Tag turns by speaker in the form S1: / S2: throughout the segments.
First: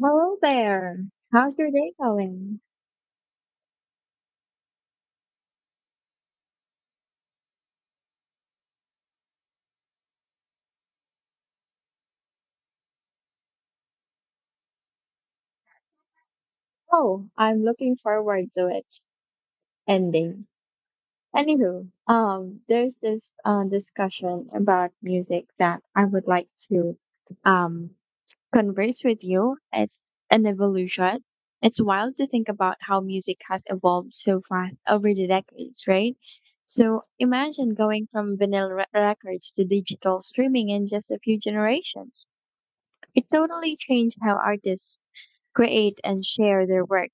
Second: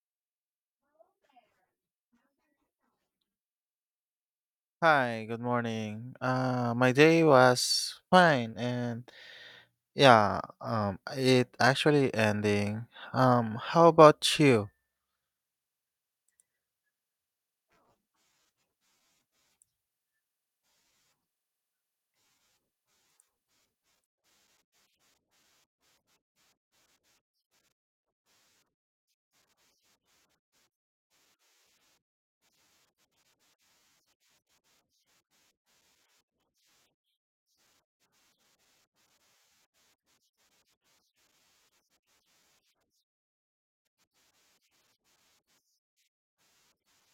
S1: Hello there. How's your day going?
S2: Hi, good morning. My day was fine and, yeah, it actually ending. How about you?
S1: Oh, I'm looking forward to it ending. Anywho, there's this discussion about music that I would like to um converse with you. It's an evolution. It's wild to think about how music has evolved so fast over the decades, right? So imagine going from records to digital streaming in just a few generations. It totally changed how artists create and share their work.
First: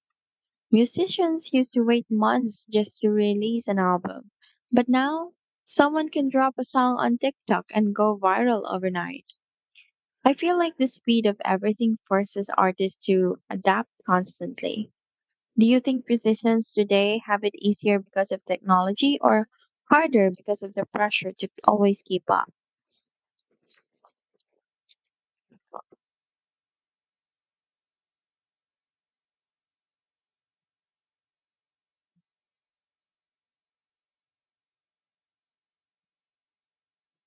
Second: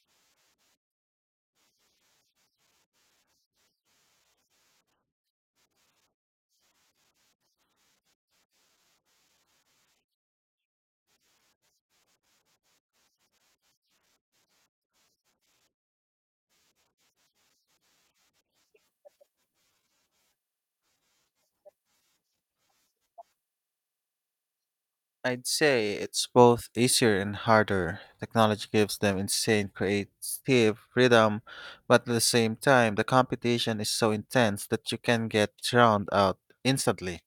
S1: Musicians used to wait months just to release an album, but now someone can drop a song on TikTok and go viral overnight. I feel like the speed of everything forces artists to adapt constantly. Do you think musicians today have it easier because of technology or harder because of the pressure to always keep up?
S2: I'd say it's both easier and harder. Technology gives them insane creative freedom, but at the same time, the competition is so intense that you can get drowned out instantly.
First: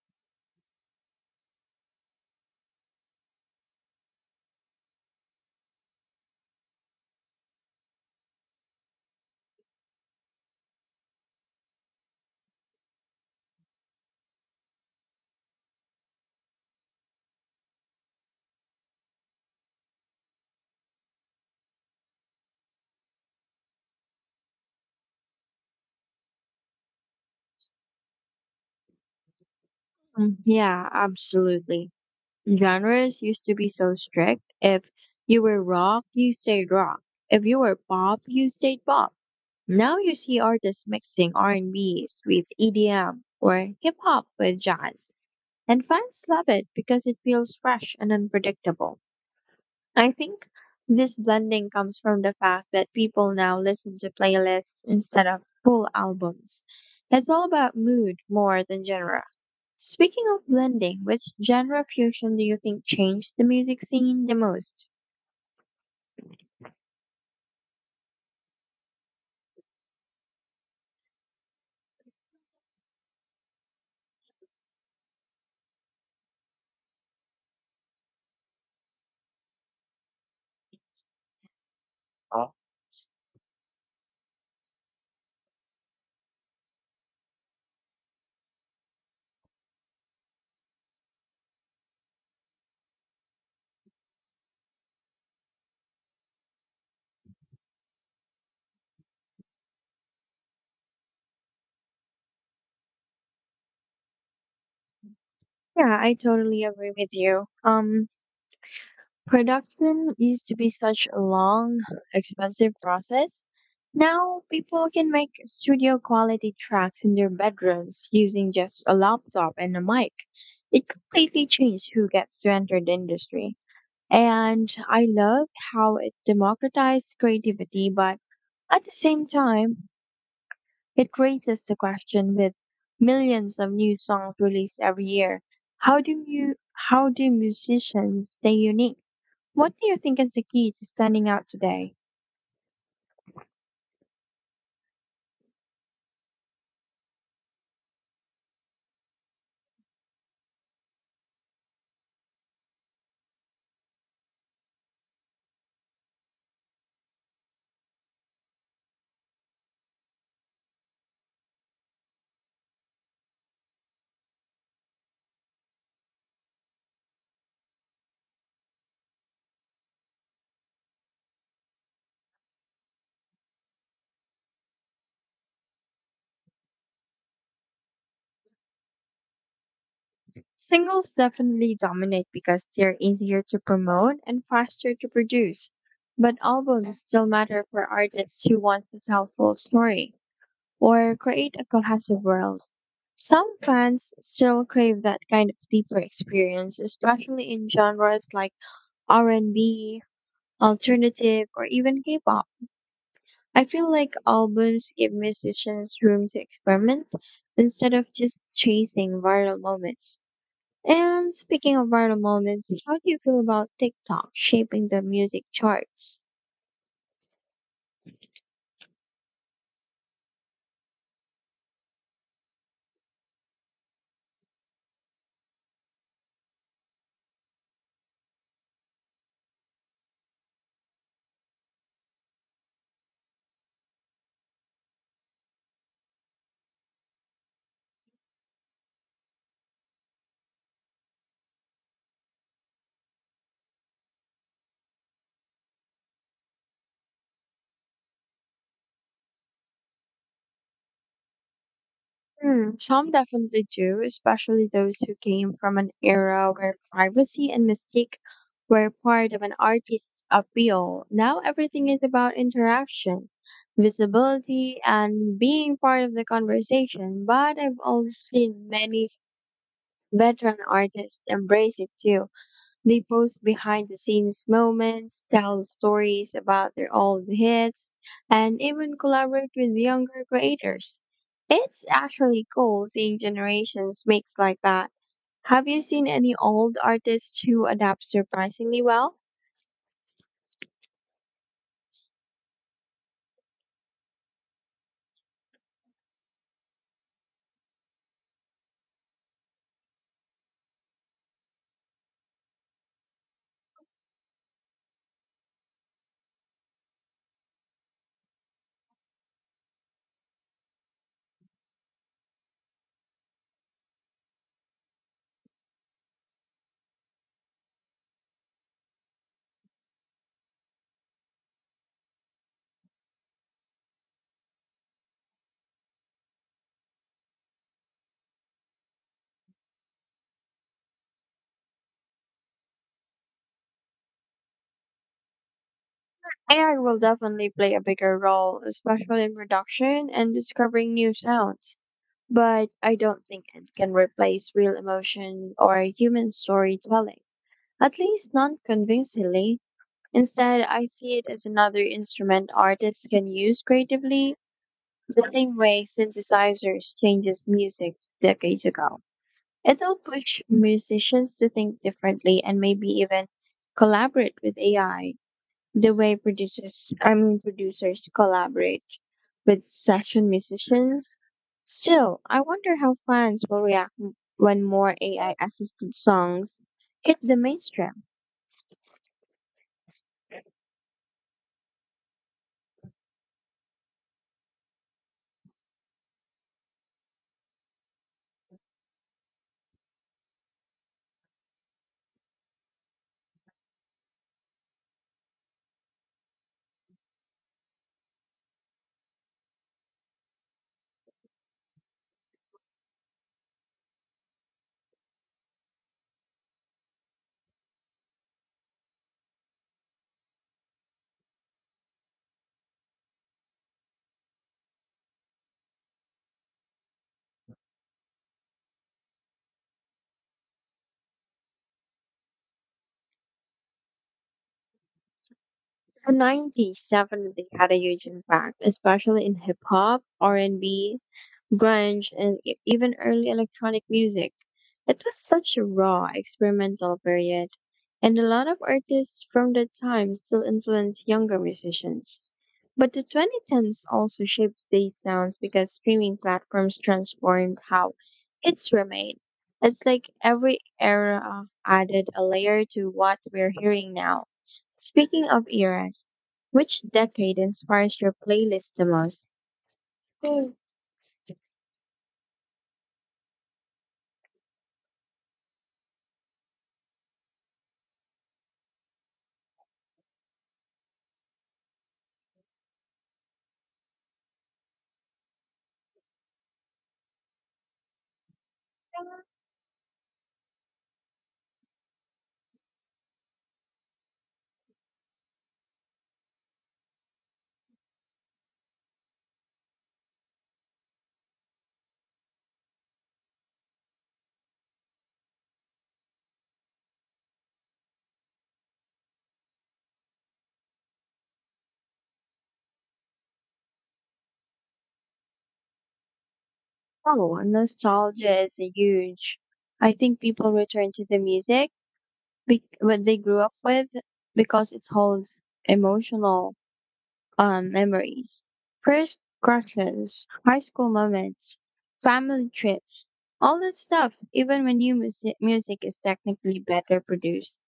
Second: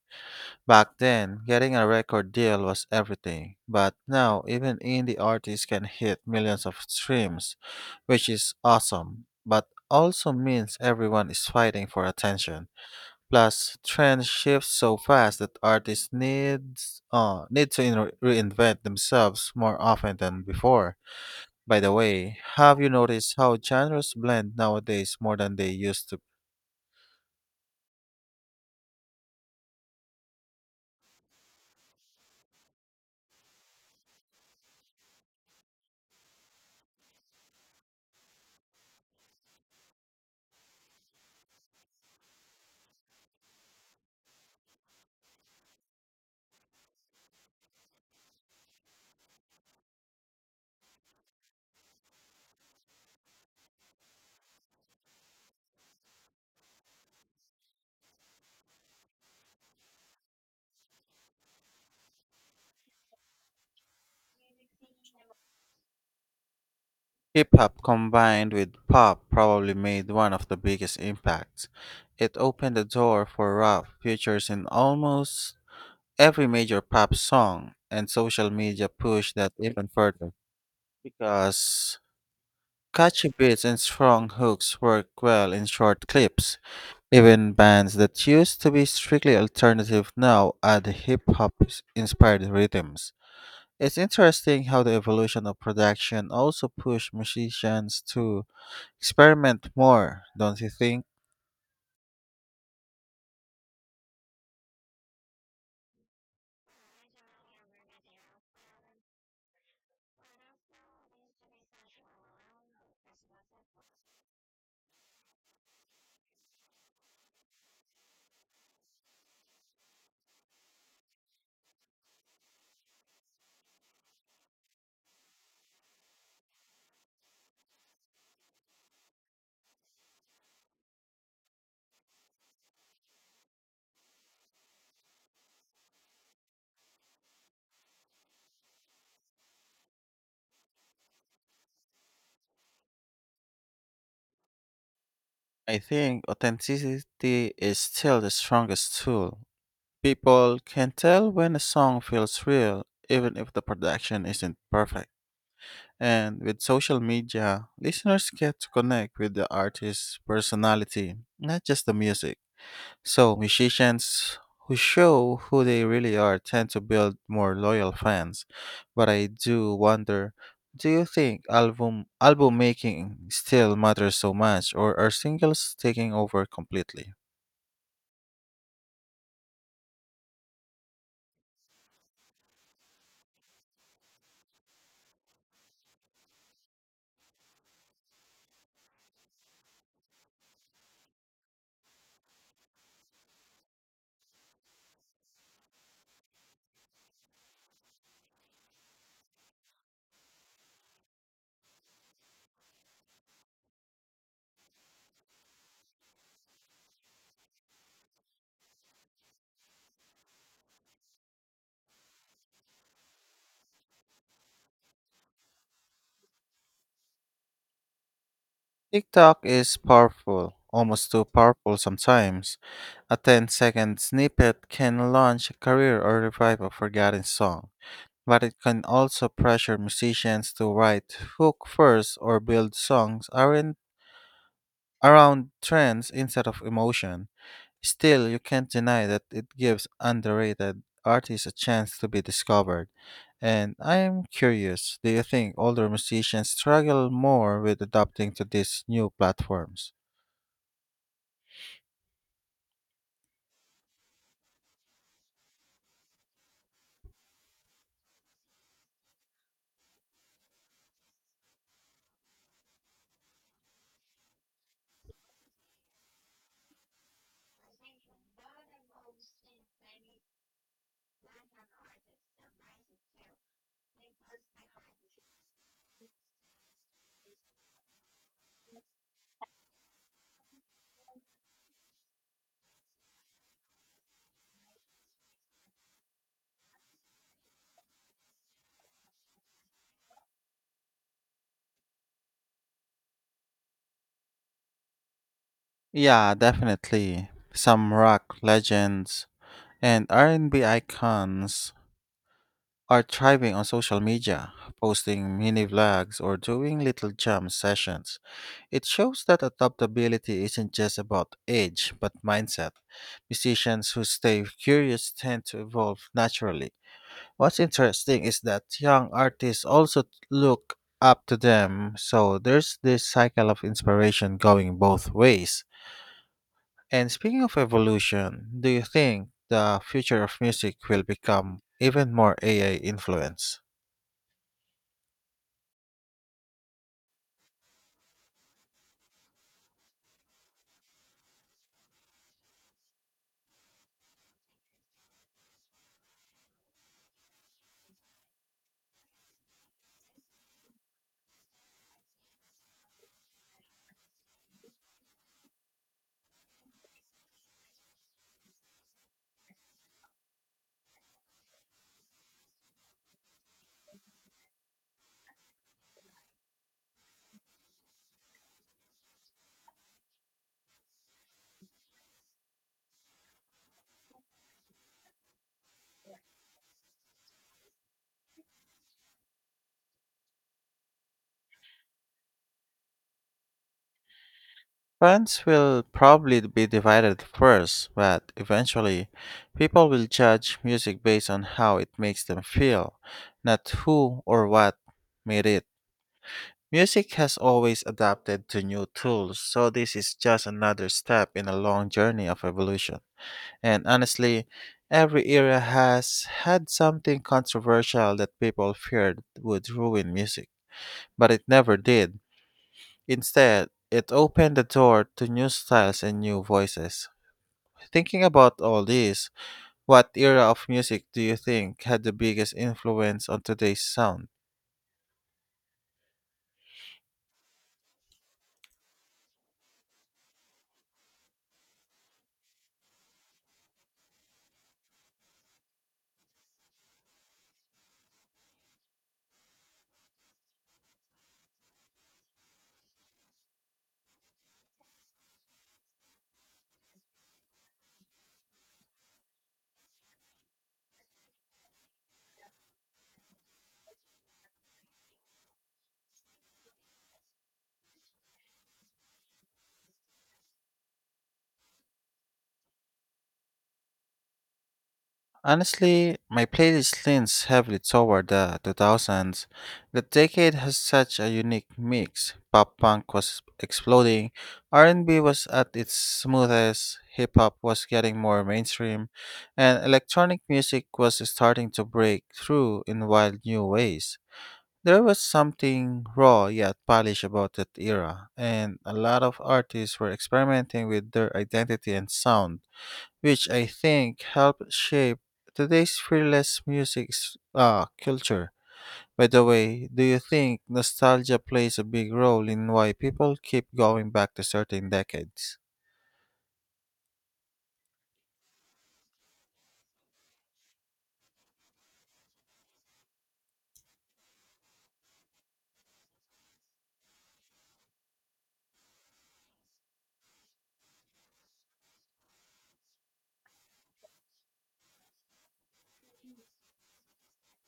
S2: Back then, getting a record deal was everything, but now even indie artists can hit millions of streams, which is awesome, but also means everyone is fighting for attention. Plus, trends shift so fast that artists need to reinvent themselves more often than before. By the way, have you noticed how genres blend nowadays more than they used to?
S1: Mm, yeah, absolutely. Genres used to be so strict. If you were rock, you stayed rock. If you were pop, you stayed pop. Now you see artists mixing R and B with EDM or hip hop with jazz. And fans love it because it feels fresh and unpredictable. I think this blending comes from the fact that people now listen to playlists instead of full albums. It's all about mood more than genre. Speaking of blending, which genre fusion do you think changed the music scene the most?
S2: Hip hop combined with pop probably made one of the biggest impacts. It opened the door for rap features in almost every major pop song, and social media pushed that even further because catchy beats and strong hooks work well in short clips. Even bands that used to be strictly alternative now add hip hop inspired rhythms. It's interesting how the evolution of production also pushed musicians to experiment more, don't you think?
S1: Yeah, I totally agree with you. Production used to be such a long, expensive process. Now people can make studio quality tracks in their bedrooms using just a laptop and a mic. It completely changed who gets to enter the industry. And I love how it democratized creativity, but at the same time, it raises the question: with millions of new songs released every year, how do musicians stay unique? What do you think is the key to standing out today?
S2: I think authenticity is still the strongest tool. People can tell when a song feels real, even if the production isn't perfect. And with social media, listeners get to connect with the artist's personality, not just the music. So, musicians who show who they really are tend to build more loyal fans. But I do wonder, do you think album making still matters so much, or are singles taking over completely?
S1: Singles definitely dominate because they're easier to promote and faster to produce. But albums still matter for artists who want to tell full story or create a cohesive world. Some fans still crave that kind of deeper experience, especially in genres like R&B, alternative, or even K-pop. I feel like albums give musicians room to experiment instead of just chasing viral moments. And speaking of viral moments, how do you feel about TikTok shaping the music charts?
S2: TikTok is powerful, almost too powerful sometimes. A 10 second snippet can launch a career or revive a forgotten song. But it can also pressure musicians to write hook first or build songs aren't around trends instead of emotion. Still, you can't deny that it gives underrated artists a chance to be discovered. And I am curious, do you think older musicians struggle more with adapting to these new platforms?
S1: Hmm, some definitely do, especially those who came from an era where privacy and mystique were part of an artist's appeal. Now everything is about interaction, visibility, and being part of the conversation. But I've also seen many veteran artists embrace it too. They post behind the scenes moments, tell stories about their old hits, and even collaborate with younger creators. It's actually cool seeing generations mix like that. Have you seen any old artists who adapt surprisingly well?
S2: Yeah, definitely. Some rock legends and R&B icons are thriving on social media, posting mini vlogs or doing little jam sessions. It shows that adaptability isn't just about age, but mindset. Musicians who stay curious tend to evolve naturally. What's interesting is that young artists also look up to them, so there's this cycle of inspiration going both ways. And speaking of evolution, do you think the future of music will become even more AI influenced?
S1: AI will definitely play a bigger role, especially in production and discovering new sounds. But I don't think it can replace real emotion or human storytelling, at least not convincingly. Instead, I see it as another instrument artists can use creatively, the same way synthesizers changes music decades ago. It'll push musicians to think differently and maybe even collaborate with AI the way producers, I mean producers collaborate with session musicians. Still, I wonder how fans will react when more AI assisted songs hit the mainstream.
S2: Fans will probably be divided first, but eventually, people will judge music based on how it makes them feel, not who or what made it. Music has always adapted to new tools, so this is just another step in a long journey of evolution. And honestly, every era has had something controversial that people feared would ruin music, but it never did. Instead, it opened the door to new styles and new voices. Thinking about all this, what era of music do you think had the biggest influence on today's sound?
S1: The 90s definitely had a huge impact, especially in hip hop, R&B, grunge, and even early electronic music. It was such a raw, experimental period, and a lot of artists from that time still influence younger musicians. But the 2010s also shaped these sounds because streaming platforms transformed how it's were made. It's like every era added a layer to what we're hearing now. Speaking of eras, which decade inspires your playlist the most?
S2: Honestly, my playlist leans heavily toward the 2000s. The decade has such a unique mix. Pop punk was exploding, R&B was at its smoothest, hip hop was getting more mainstream, and electronic music was starting to break through in wild new ways. There was something raw yet polished about that era, and a lot of artists were experimenting with their identity and sound, which I think helped shape today's fearless music culture. By the way, do you think nostalgia plays a big role in why people keep going back to certain decades?
S1: Oh, nostalgia is a huge. I think people return to the music what they grew up with because it holds emotional memories. First crushes, high school moments, family trips, all that stuff. Even when new music music is technically better produced,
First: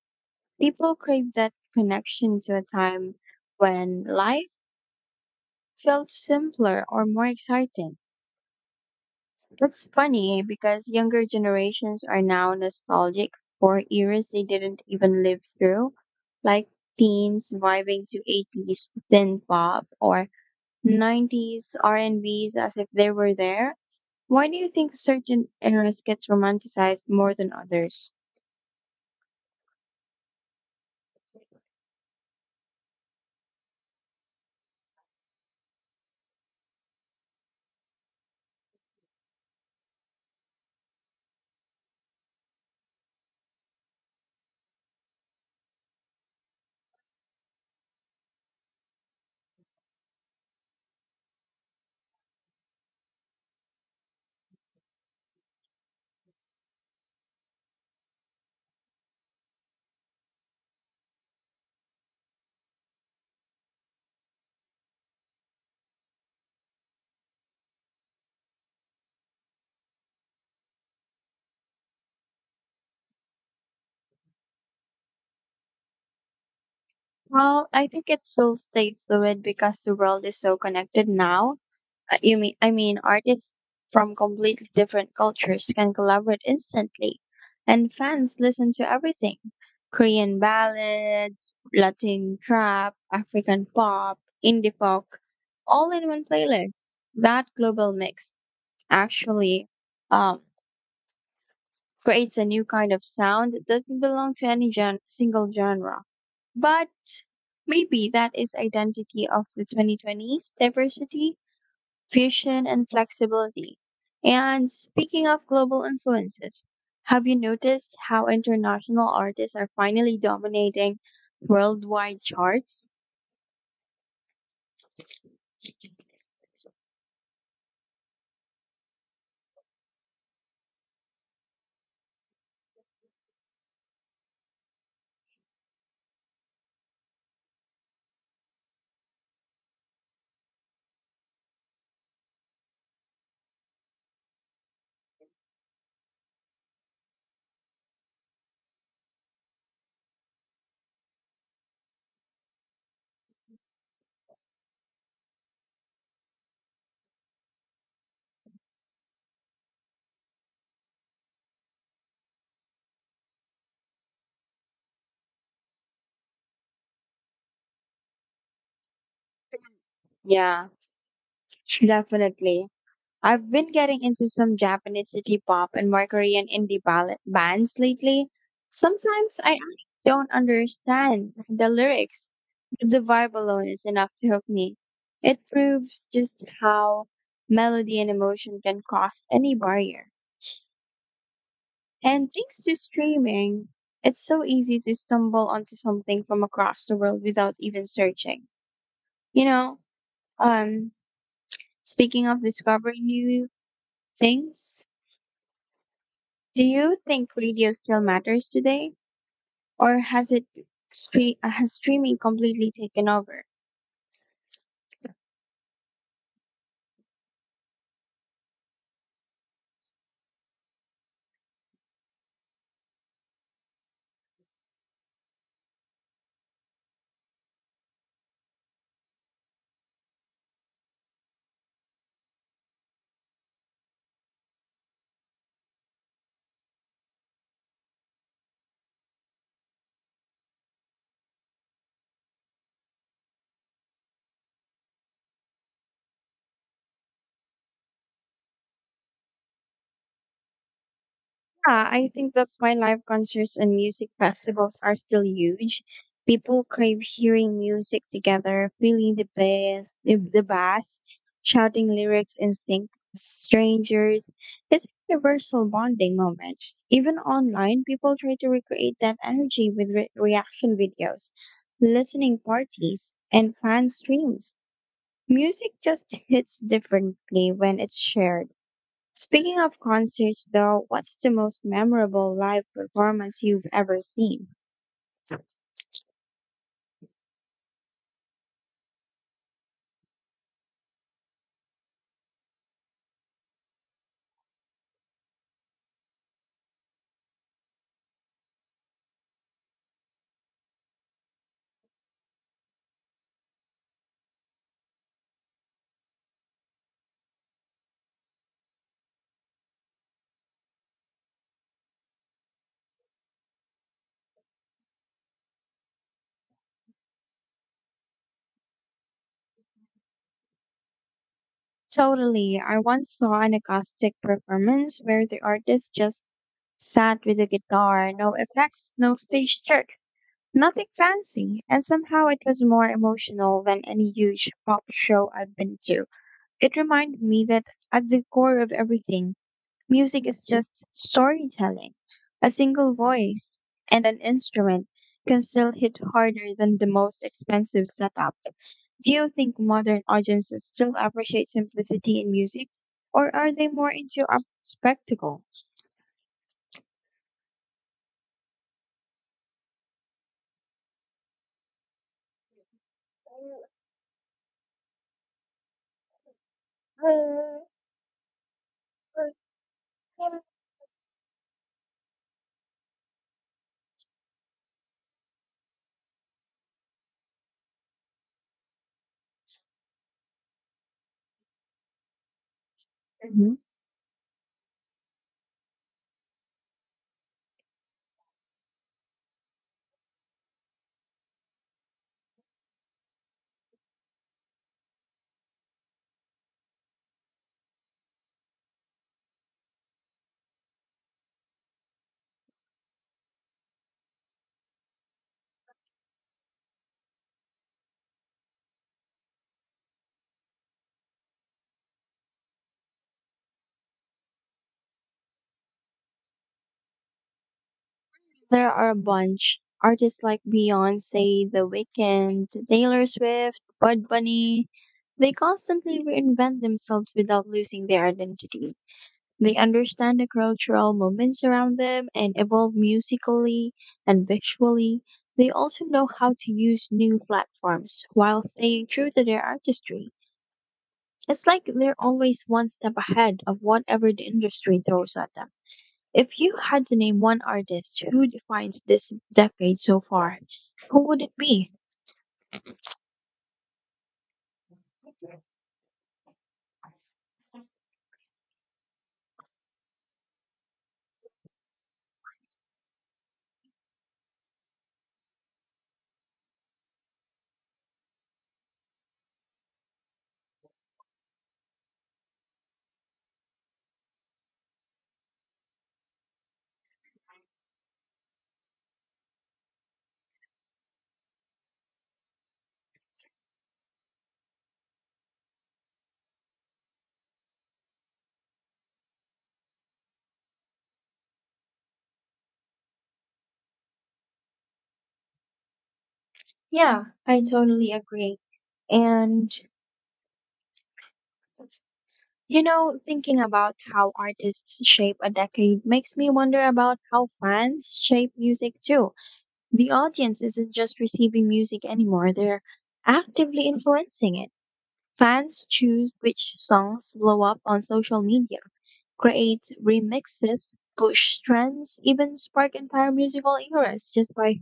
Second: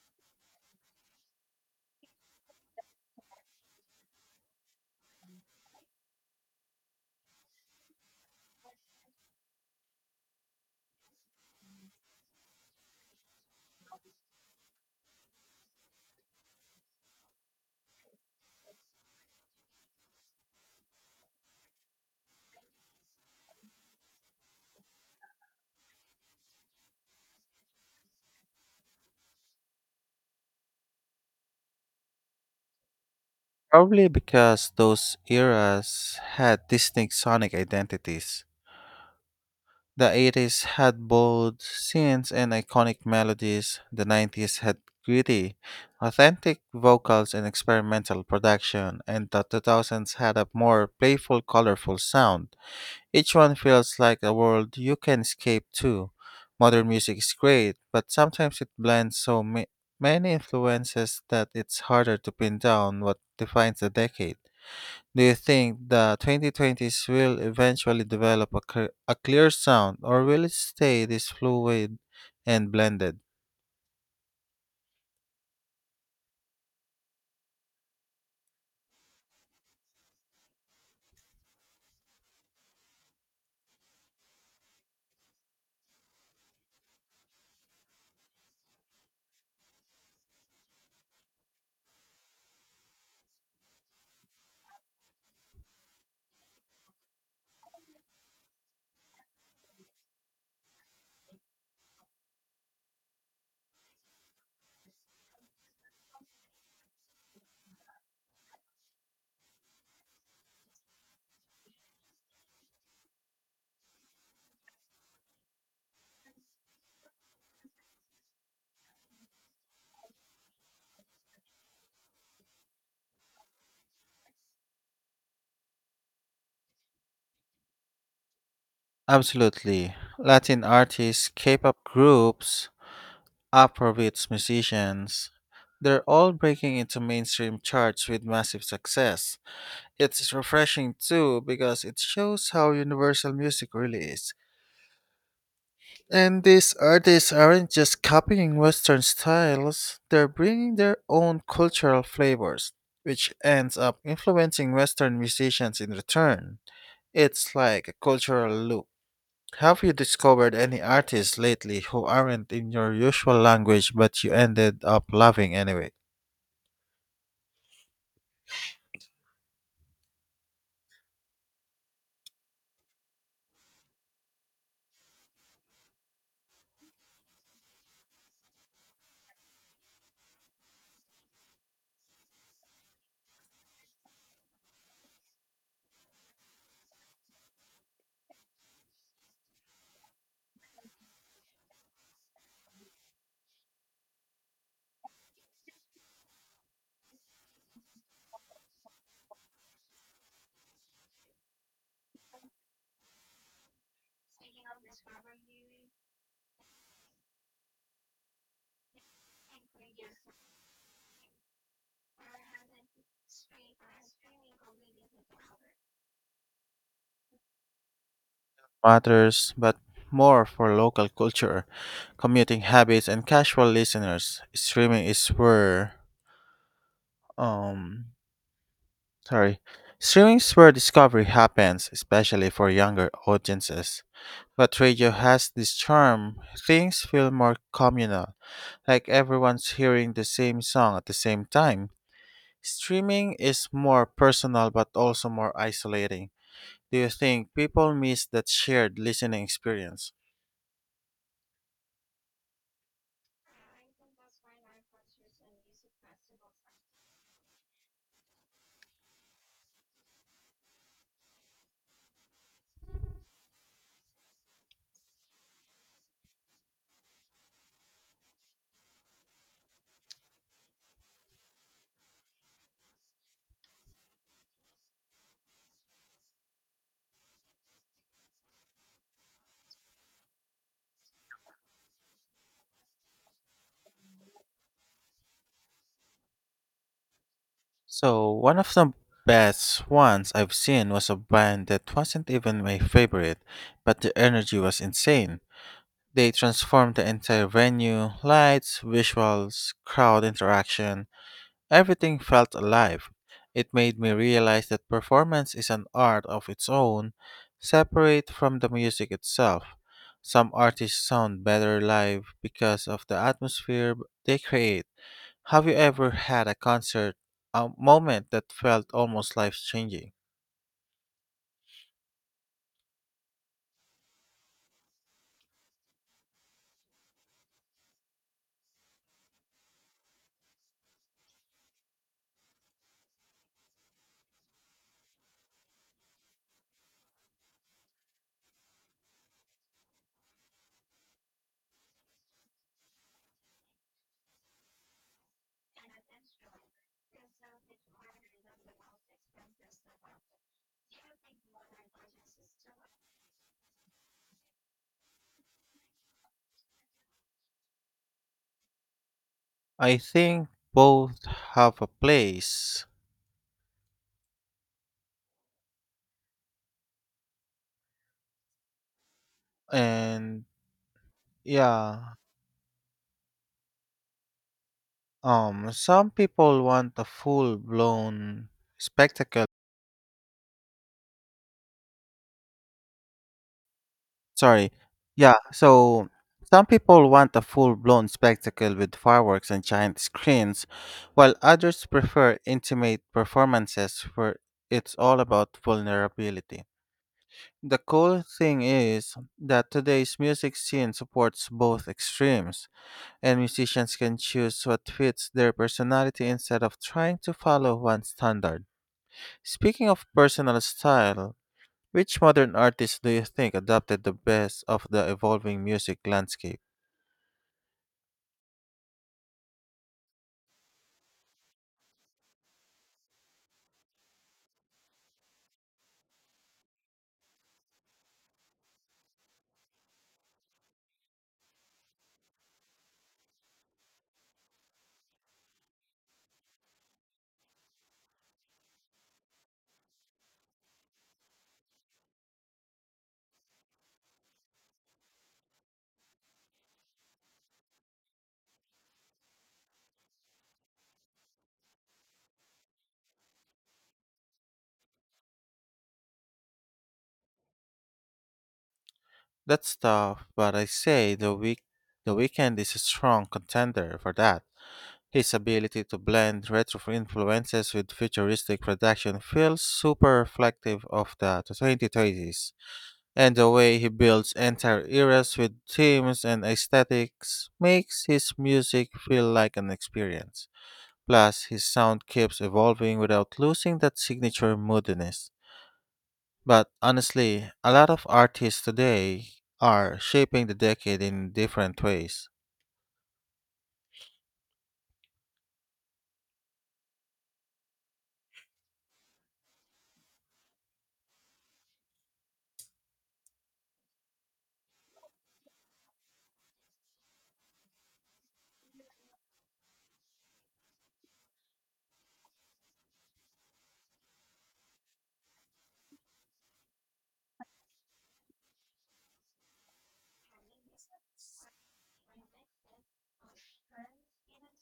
S1: people crave that connection to a time when life felt simpler or more exciting. That's funny because younger generations are now nostalgic for eras they didn't even live through, like teens vibing to 80s thin pop or 90s R&Bs as if they were there. Why do you think certain eras get romanticized more than others?
S2: Probably because those eras had distinct sonic identities. The 80s had bold scenes and iconic melodies. The 90s had gritty, authentic vocals and experimental production, and the 2000s had a more playful, colorful sound. Each one feels like a world you can escape to. Modern music is great, but sometimes it blends so many influences that it's harder to pin down what defines a decade. Do you think the 2020s will eventually develop a clear sound, or will it stay this fluid and blended?
S1: Well, I think it still stays fluid because the world is so connected now. You mean I mean artists from completely different cultures can collaborate instantly and fans listen to everything. Korean ballads, Latin trap, African pop, indie folk, all in one playlist. That global mix actually um, creates a new kind of sound that doesn't belong to any single genre. But maybe that is identity of the 2020s: diversity, fusion, and flexibility. And speaking of global influences, have you noticed how international artists are finally dominating worldwide charts?
S2: Absolutely. Latin artists, K pop groups, Afrobeats musicians, they're all breaking into mainstream charts with massive success. It's refreshing too because it shows how universal music really is. And these artists aren't just copying Western styles, they're bringing their own cultural flavors, which ends up influencing Western musicians in return. It's like a cultural loop. Have you discovered any artists lately who aren't in your usual language but you ended up loving anyway?
S1: Yeah, definitely. I've been getting into some Japanese city pop and more Korean bands lately. Sometimes I actually don't understand the lyrics, but the vibe alone is enough to hook me. It proves just how melody and emotion can cross any barrier. And thanks to streaming, it's so easy to stumble onto something from across the world without even searching. You know, um, Speaking of discovering new things, do you think radio still matters today, or has streaming completely taken over?
S2: Matters, but more for local culture, commuting habits, and casual listeners. Streaming is where. um Sorry. Streaming's where discovery happens, especially for younger audiences. But radio has this charm. Things feel more communal, like everyone's hearing the same song at the same time. Streaming is more personal but also more isolating. Do you think people miss that shared listening experience?
S1: Yeah, I think that's why live concerts and music festivals are still huge. People crave hearing music together, feeling the bass, shouting lyrics in sync with strangers. It's a universal bonding moment. Even online, people try to recreate that energy with reaction videos, listening parties, and fan streams. Music just hits differently when it's shared. Speaking of concerts, though, what's the most memorable live performance you've ever seen?
S2: So, one of the best ones I've seen was a band that wasn't even my favorite, but the energy was insane. They transformed the entire venue lights, visuals, crowd interaction, everything felt alive. It made me realize that performance is an art of its own, separate from the music itself. Some artists sound better live because of the atmosphere they create. Have you ever had a concert, a moment that felt almost life changing?
S1: Totally. I once saw an acoustic performance where the artist just sat with a guitar, no effects, no stage tricks, nothing fancy, and somehow it was more emotional than any huge pop show I've been to. It reminded me that at the core of everything, music is just storytelling. A single voice and an instrument can still hit harder than the most expensive setup. Do you think modern audiences still appreciate simplicity in music, or are they more into a spectacle?
S2: I think both have a place, and, yeah, some people want a full-blown spectacle.
S1: Mhm.
S2: Sorry. Yeah, so some people want a full-blown spectacle with fireworks and giant screens, while others prefer intimate performances where it's all about vulnerability. The cool thing is that today's music scene supports both extremes, and musicians can choose what fits their personality instead of trying to follow one standard. Speaking of personal style, which modern artist do you think adapted the best of the evolving music landscape?
S1: There are a bunch. Artists like Beyonce, The Weeknd, Taylor Swift, Bud Bunny. They constantly reinvent themselves without losing their identity. They understand the cultural movements around them and evolve musically and visually. They also know how to use new platforms while staying true to their artistry. It's like they're always one step ahead of whatever the industry throws at them. If you had to name one artist who defines this decade so far, who would it be?
S2: That's tough, but I say the Weekend is a strong contender for that. His ability to blend retro influences with futuristic production feels super reflective of the 2020s, and the way he builds entire eras with themes and aesthetics makes his music feel like an experience. Plus, his sound keeps evolving without losing that signature moodiness. But honestly, a lot of artists today are shaping the decade in different ways.
S1: Yeah, I totally agree. And Thinking about how artists shape a decade makes me wonder about how fans shape music too. The audience isn't just receiving music anymore, they're actively influencing it. Fans choose which songs blow up on social media, create remixes, push trends, even spark entire musical eras just by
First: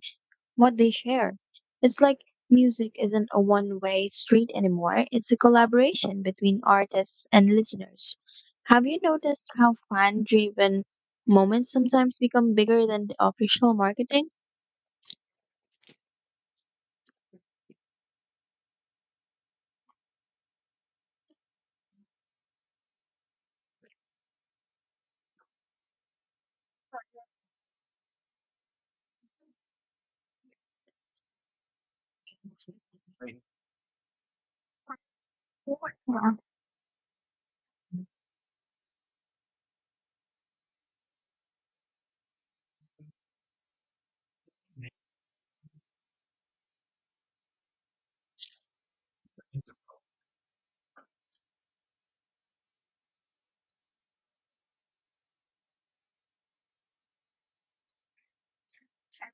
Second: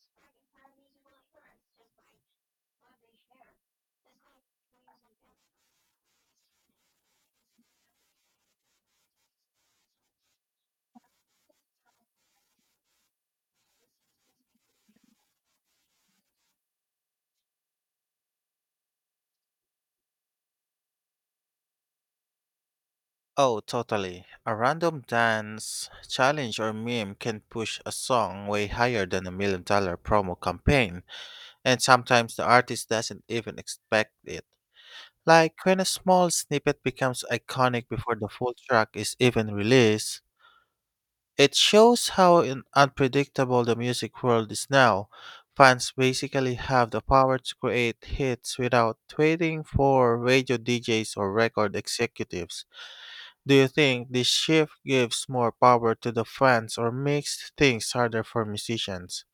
S1: what they share. It's like music isn't a one way street anymore, it's a collaboration between artists and listeners. Have you noticed how fan driven moments sometimes become bigger than the official marketing?
S2: Oh, totally. A random dance, challenge, or meme can push a song way higher than a $1 million promo campaign, and sometimes the artist doesn't even expect it. Like when a small
S1: Yeah.
S2: snippet becomes iconic before the full track is even released. It shows how unpredictable the music world is now. Fans basically have the power to create hits without waiting for radio DJs or record executives. Do you think this shift gives more power to the fans or makes things harder for musicians?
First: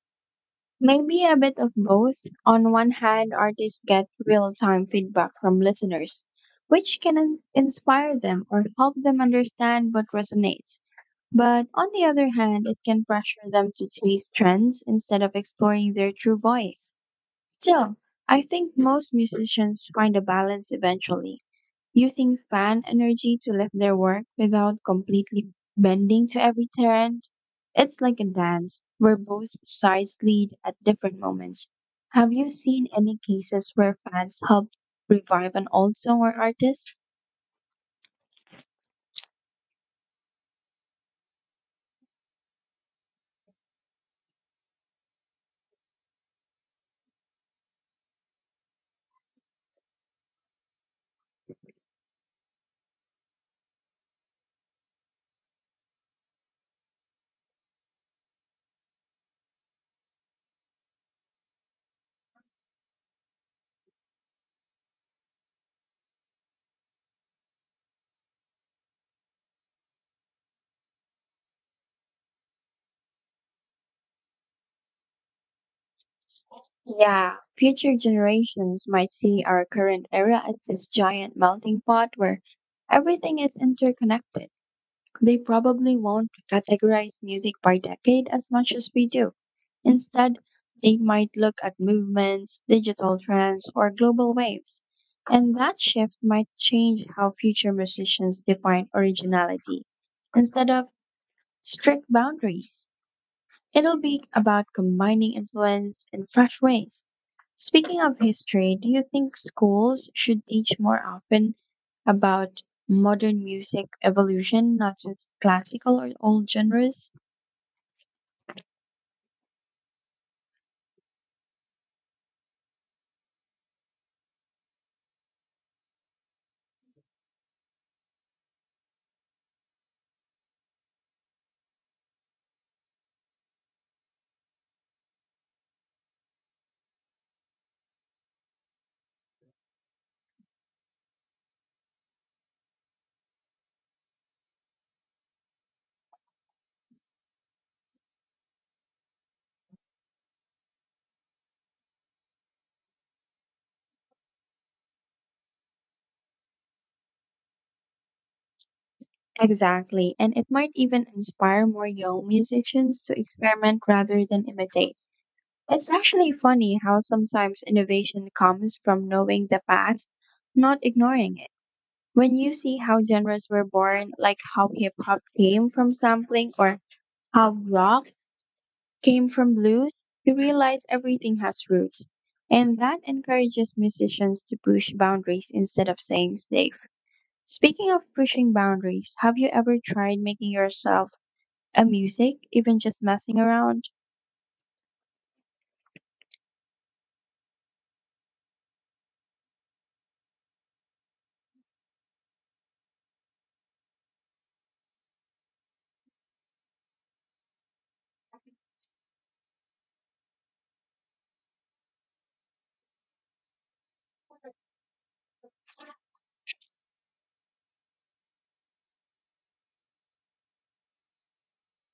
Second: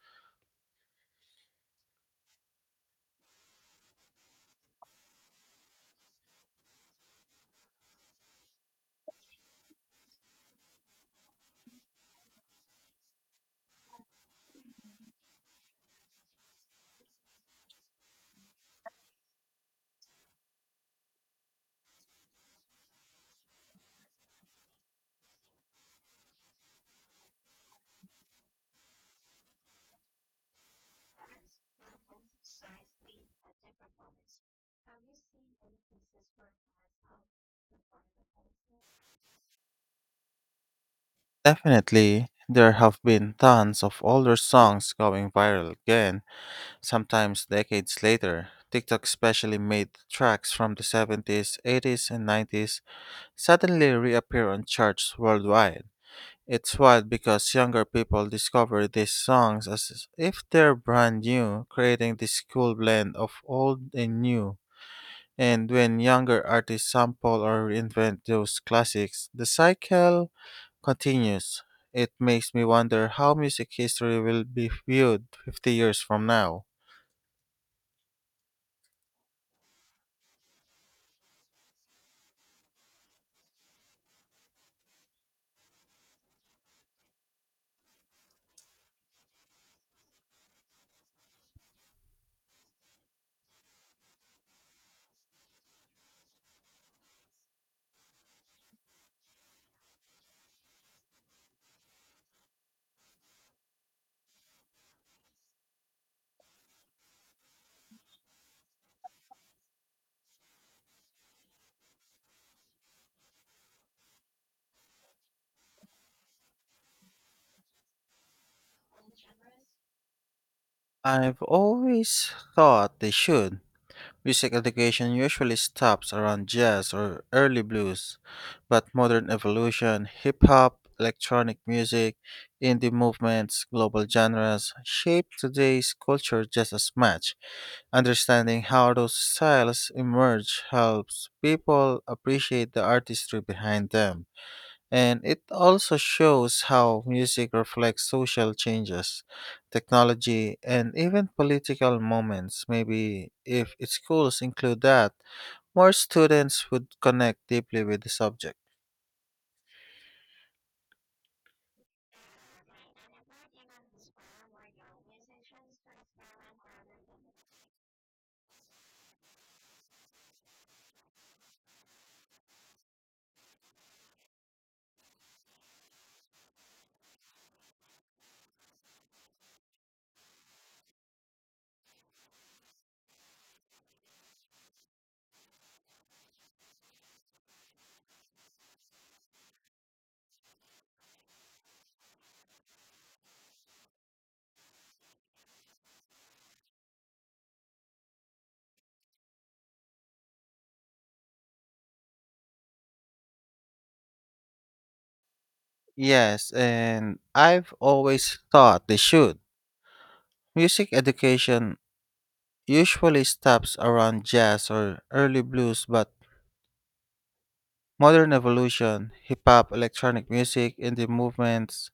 S1: Maybe a bit of both. On one hand, artists get real time feedback from listeners, which can inspire them or help them understand what resonates. But on the other hand, it can pressure them to chase trends instead of exploring their true voice. Still, I think most musicians find a balance eventually, using fan energy to lift their work without completely bending to every trend. It's like a dance where both sides lead at different moments. Have you seen any cases where fans help revive an old song or artist?
S2: Definitely, there have been tons of older songs going viral again, sometimes decades later. TikTok especially made tracks from the 70s, 80s, and 90s suddenly reappear on charts worldwide. It's wild because younger people discover these songs as if they're brand new, creating this cool blend of old and new. And when younger artists sample or reinvent those classics, the cycle continues. It makes me wonder how music history will be viewed 50 years from now.
S1: Yeah, future generations might see our current era as this giant melting pot where everything is interconnected. They probably won't categorize music by decade as much as we do. Instead, they might look at movements, digital trends, or global waves. And that shift might change how future musicians define originality. Instead of strict boundaries, it'll be about combining influence in fresh ways. Speaking of history, do you think schools should teach more often about modern music evolution, not just classical or old genres?
S2: I've always thought they should. Music education usually stops around jazz or early blues, but modern evolution, hip hop, electronic music, indie movements, global genres shape today's culture just as much. Understanding how those styles emerge helps people appreciate the artistry behind them. And it also shows how music reflects social changes, technology, and even political moments. Maybe if its schools include that, more students would connect deeply with the subject.
S1: Exactly, and it might even inspire more young musicians to experiment rather than imitate. It's actually funny how sometimes innovation comes from knowing the past, not ignoring it. When you see how genres were born, like how hip hop came from sampling or how rock came from blues, we realize everything has roots. And that encourages musicians to push boundaries instead of staying safe. Speaking of pushing boundaries, have you ever tried making yourself a music, even just messing around?
S2: Yes, and I've always thought they should. Music education usually stops around jazz or early blues, but modern evolution, hip hop, electronic music, indie movements,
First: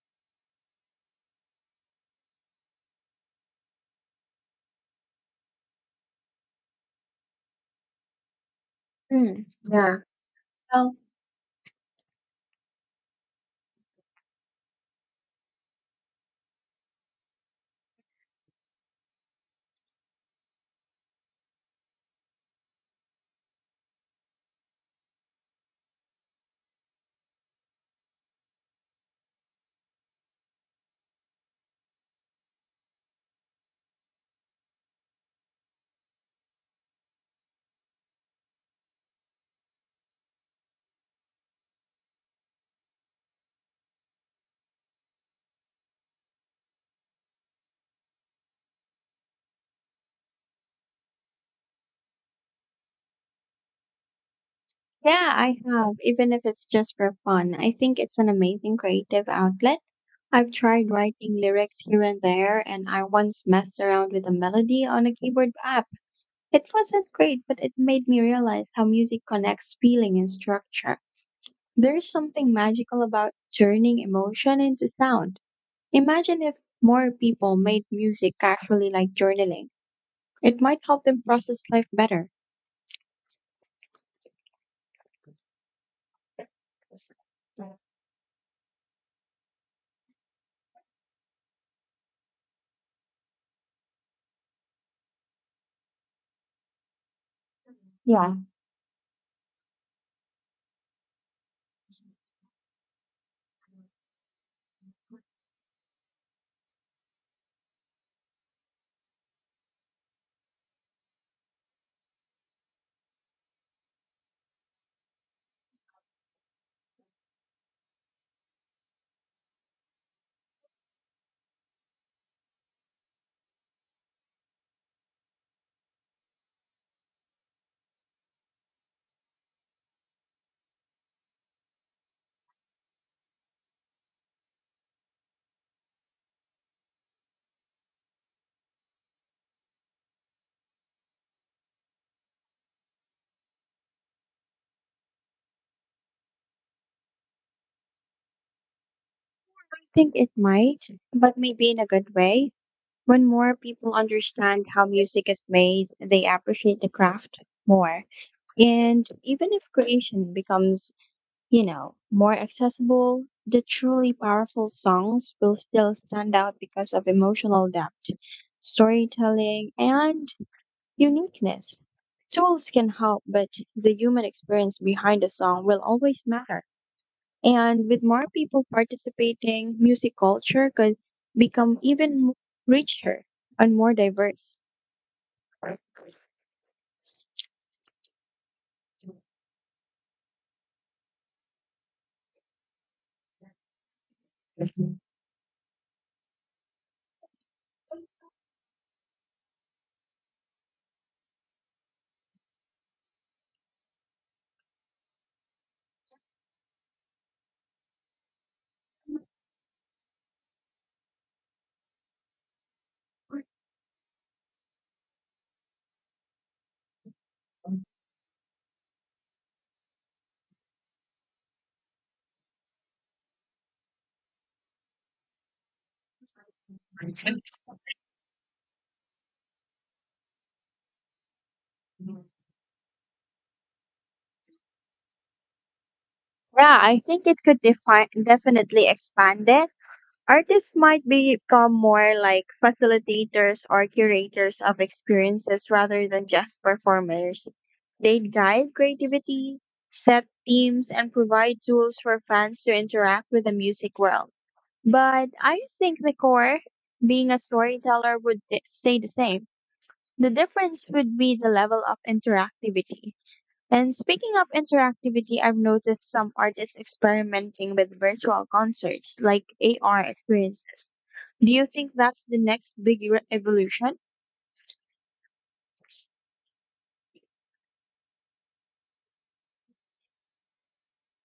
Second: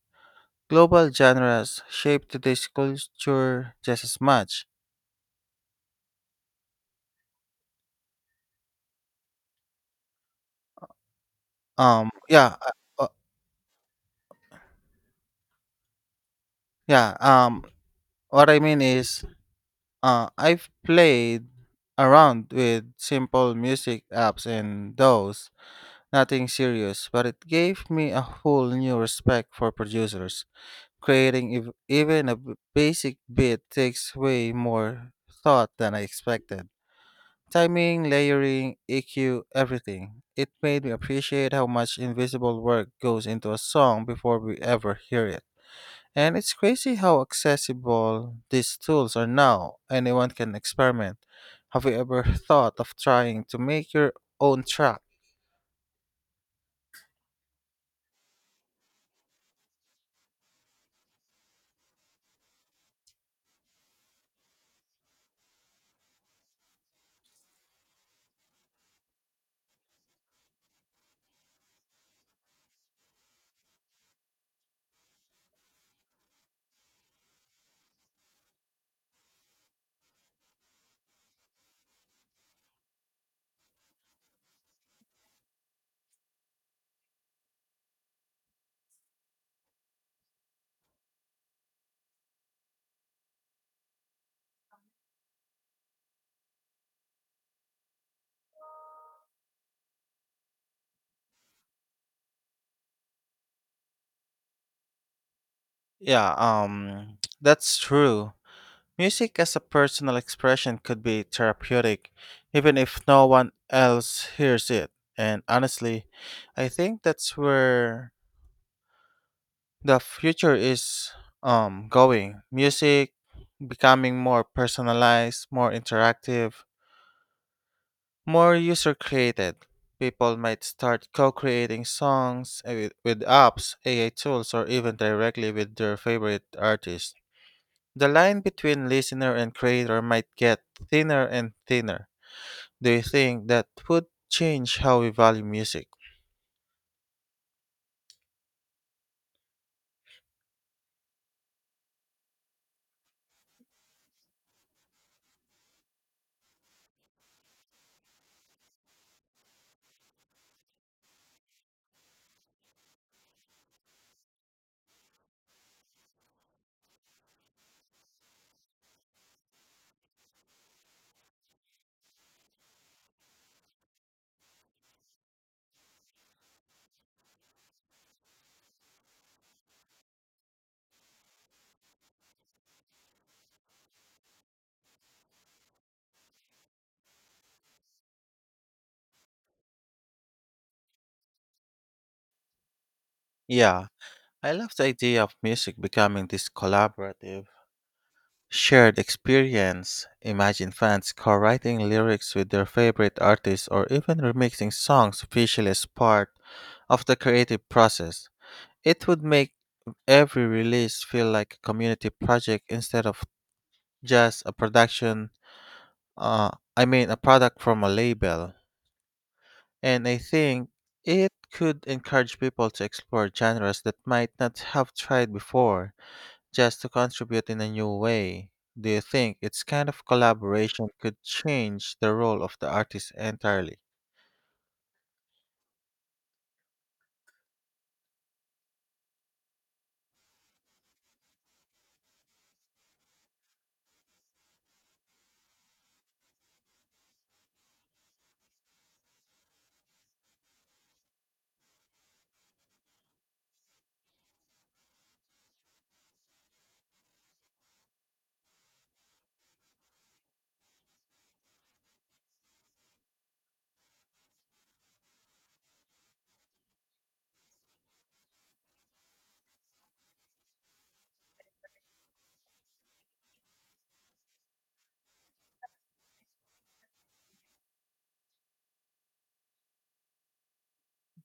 S2: global genres shape today's culture just as much.
S1: Hmm. Yeah. Well,
S2: Yeah, uh, uh, yeah. What I mean is, I've played around with simple music apps and those, nothing serious, but it gave me a whole new respect for producers. Creating even a basic beat takes way more thought than I expected. Timing, layering, EQ, everything. It made me appreciate how much invisible work goes into a song before we ever hear it. And it's crazy how accessible these tools are now. Anyone can experiment. Have you ever thought of trying to make your own track?
S1: yeah, I have, even if it's just for fun. I think it's an amazing creative outlet. I've tried writing lyrics here and there, and I once messed around with a melody on a keyboard app. It wasn't great, but it made me realize how music connects feeling and structure. There's something magical about turning emotion into sound. Imagine if more people made music casually, like journaling. It might help them process life better. Yeah,
S2: Yeah, that's true. Music as a personal expression could be therapeutic even if no one else hears it. And honestly, I think that's where the future is going. Music becoming more personalized, more interactive, more user created. People might start co-creating songs with apps, AI tools, or even directly with their favorite artists. The line between listener and creator might get thinner and thinner. Do you think that would change how we value music?
S1: I think it might, but maybe in a good way. When more people understand how music is made, they appreciate the craft more. And even if creation becomes, more accessible, the truly powerful songs will still stand out because of emotional depth, storytelling, and uniqueness. Tools can help, but the human experience behind a song will always matter. And with more people participating, music culture could become even richer and more diverse.
S2: Yeah, I love the idea of music becoming this collaborative shared experience. Imagine fans co-writing lyrics with their favorite artists or even remixing songs officially as part of the creative process. It would make every release feel like a community project instead of just a production, uh, I mean, a product from a label. And I think it could encourage people to explore genres that might not have tried before, just to contribute in a new way. Do you think its kind of collaboration could change the role of the artist entirely?
S1: Yeah, I think it could define definitely expand it. Artists might become more like facilitators or curators of experiences rather than just performers. They guide creativity, set themes, and provide tools for fans to interact with the music world. But I think the core, being a storyteller, would stay the same. The difference would be the level of interactivity. And speaking of interactivity, I've noticed some artists experimenting with virtual concerts like AR experiences. Do you think that's the next big evolution?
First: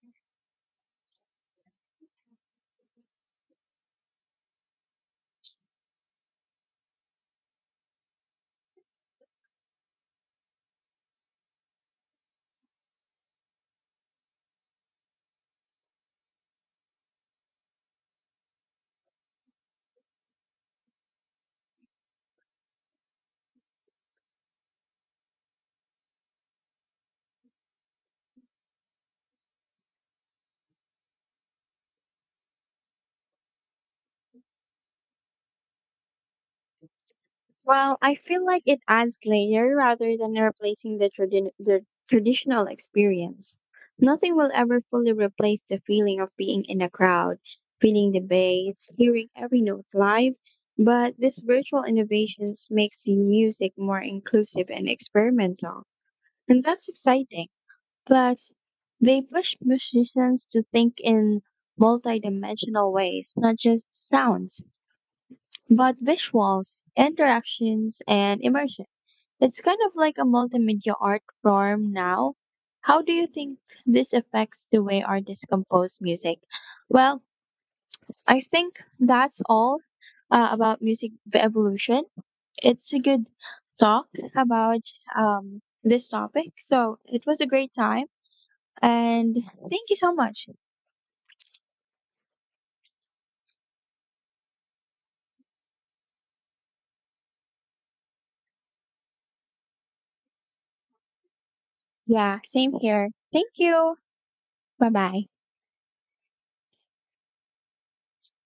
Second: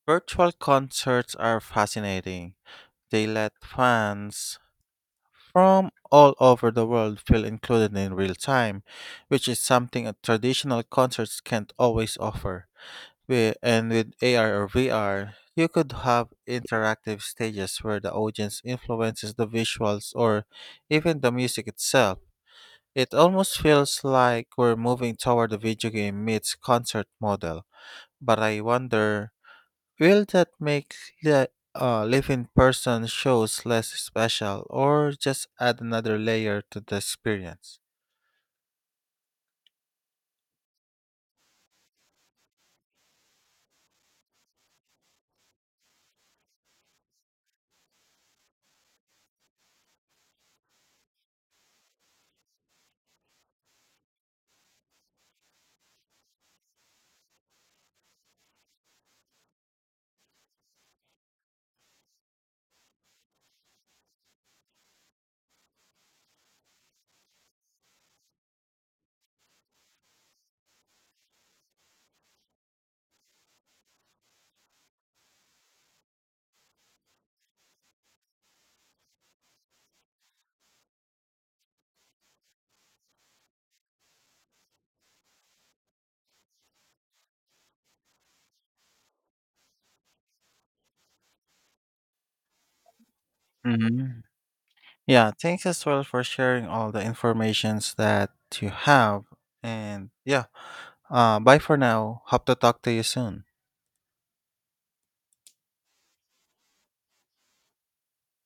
S2: Virtual concerts are fascinating. They let fans from all over the world feel included in real time, which is something a traditional concerts can't always offer. And with AR or VR, you could have interactive stages where the audience influences the visuals or even the music itself. It almost feels like we're moving toward a video game meets concert model, but I wonder, will that make the live in person shows less special or just add another layer to the experience?
S1: Well, I feel like it adds layer rather than replacing the traditional experience. Nothing will ever fully replace the feeling of being in a crowd, feeling the bass, hearing every note live, but these virtual innovations makes the music more inclusive and experimental. And that's exciting. Plus, they push musicians to think in multidimensional ways, not just sounds, but visuals, interactions, and immersion. It's kind of like a multimedia art form now. How do you think this affects the way artists compose music? Well, I think that's all about music evolution. It's a good talk about this topic. So it was a great time. And thank you so much.
S2: Hmm. Yeah, thanks as well for sharing all the informations that you have. And, yeah, bye for now.
S1: Yeah,
S2: Hope to
S1: same
S2: talk to you
S1: here.
S2: soon.
S1: Thank you. Bye bye.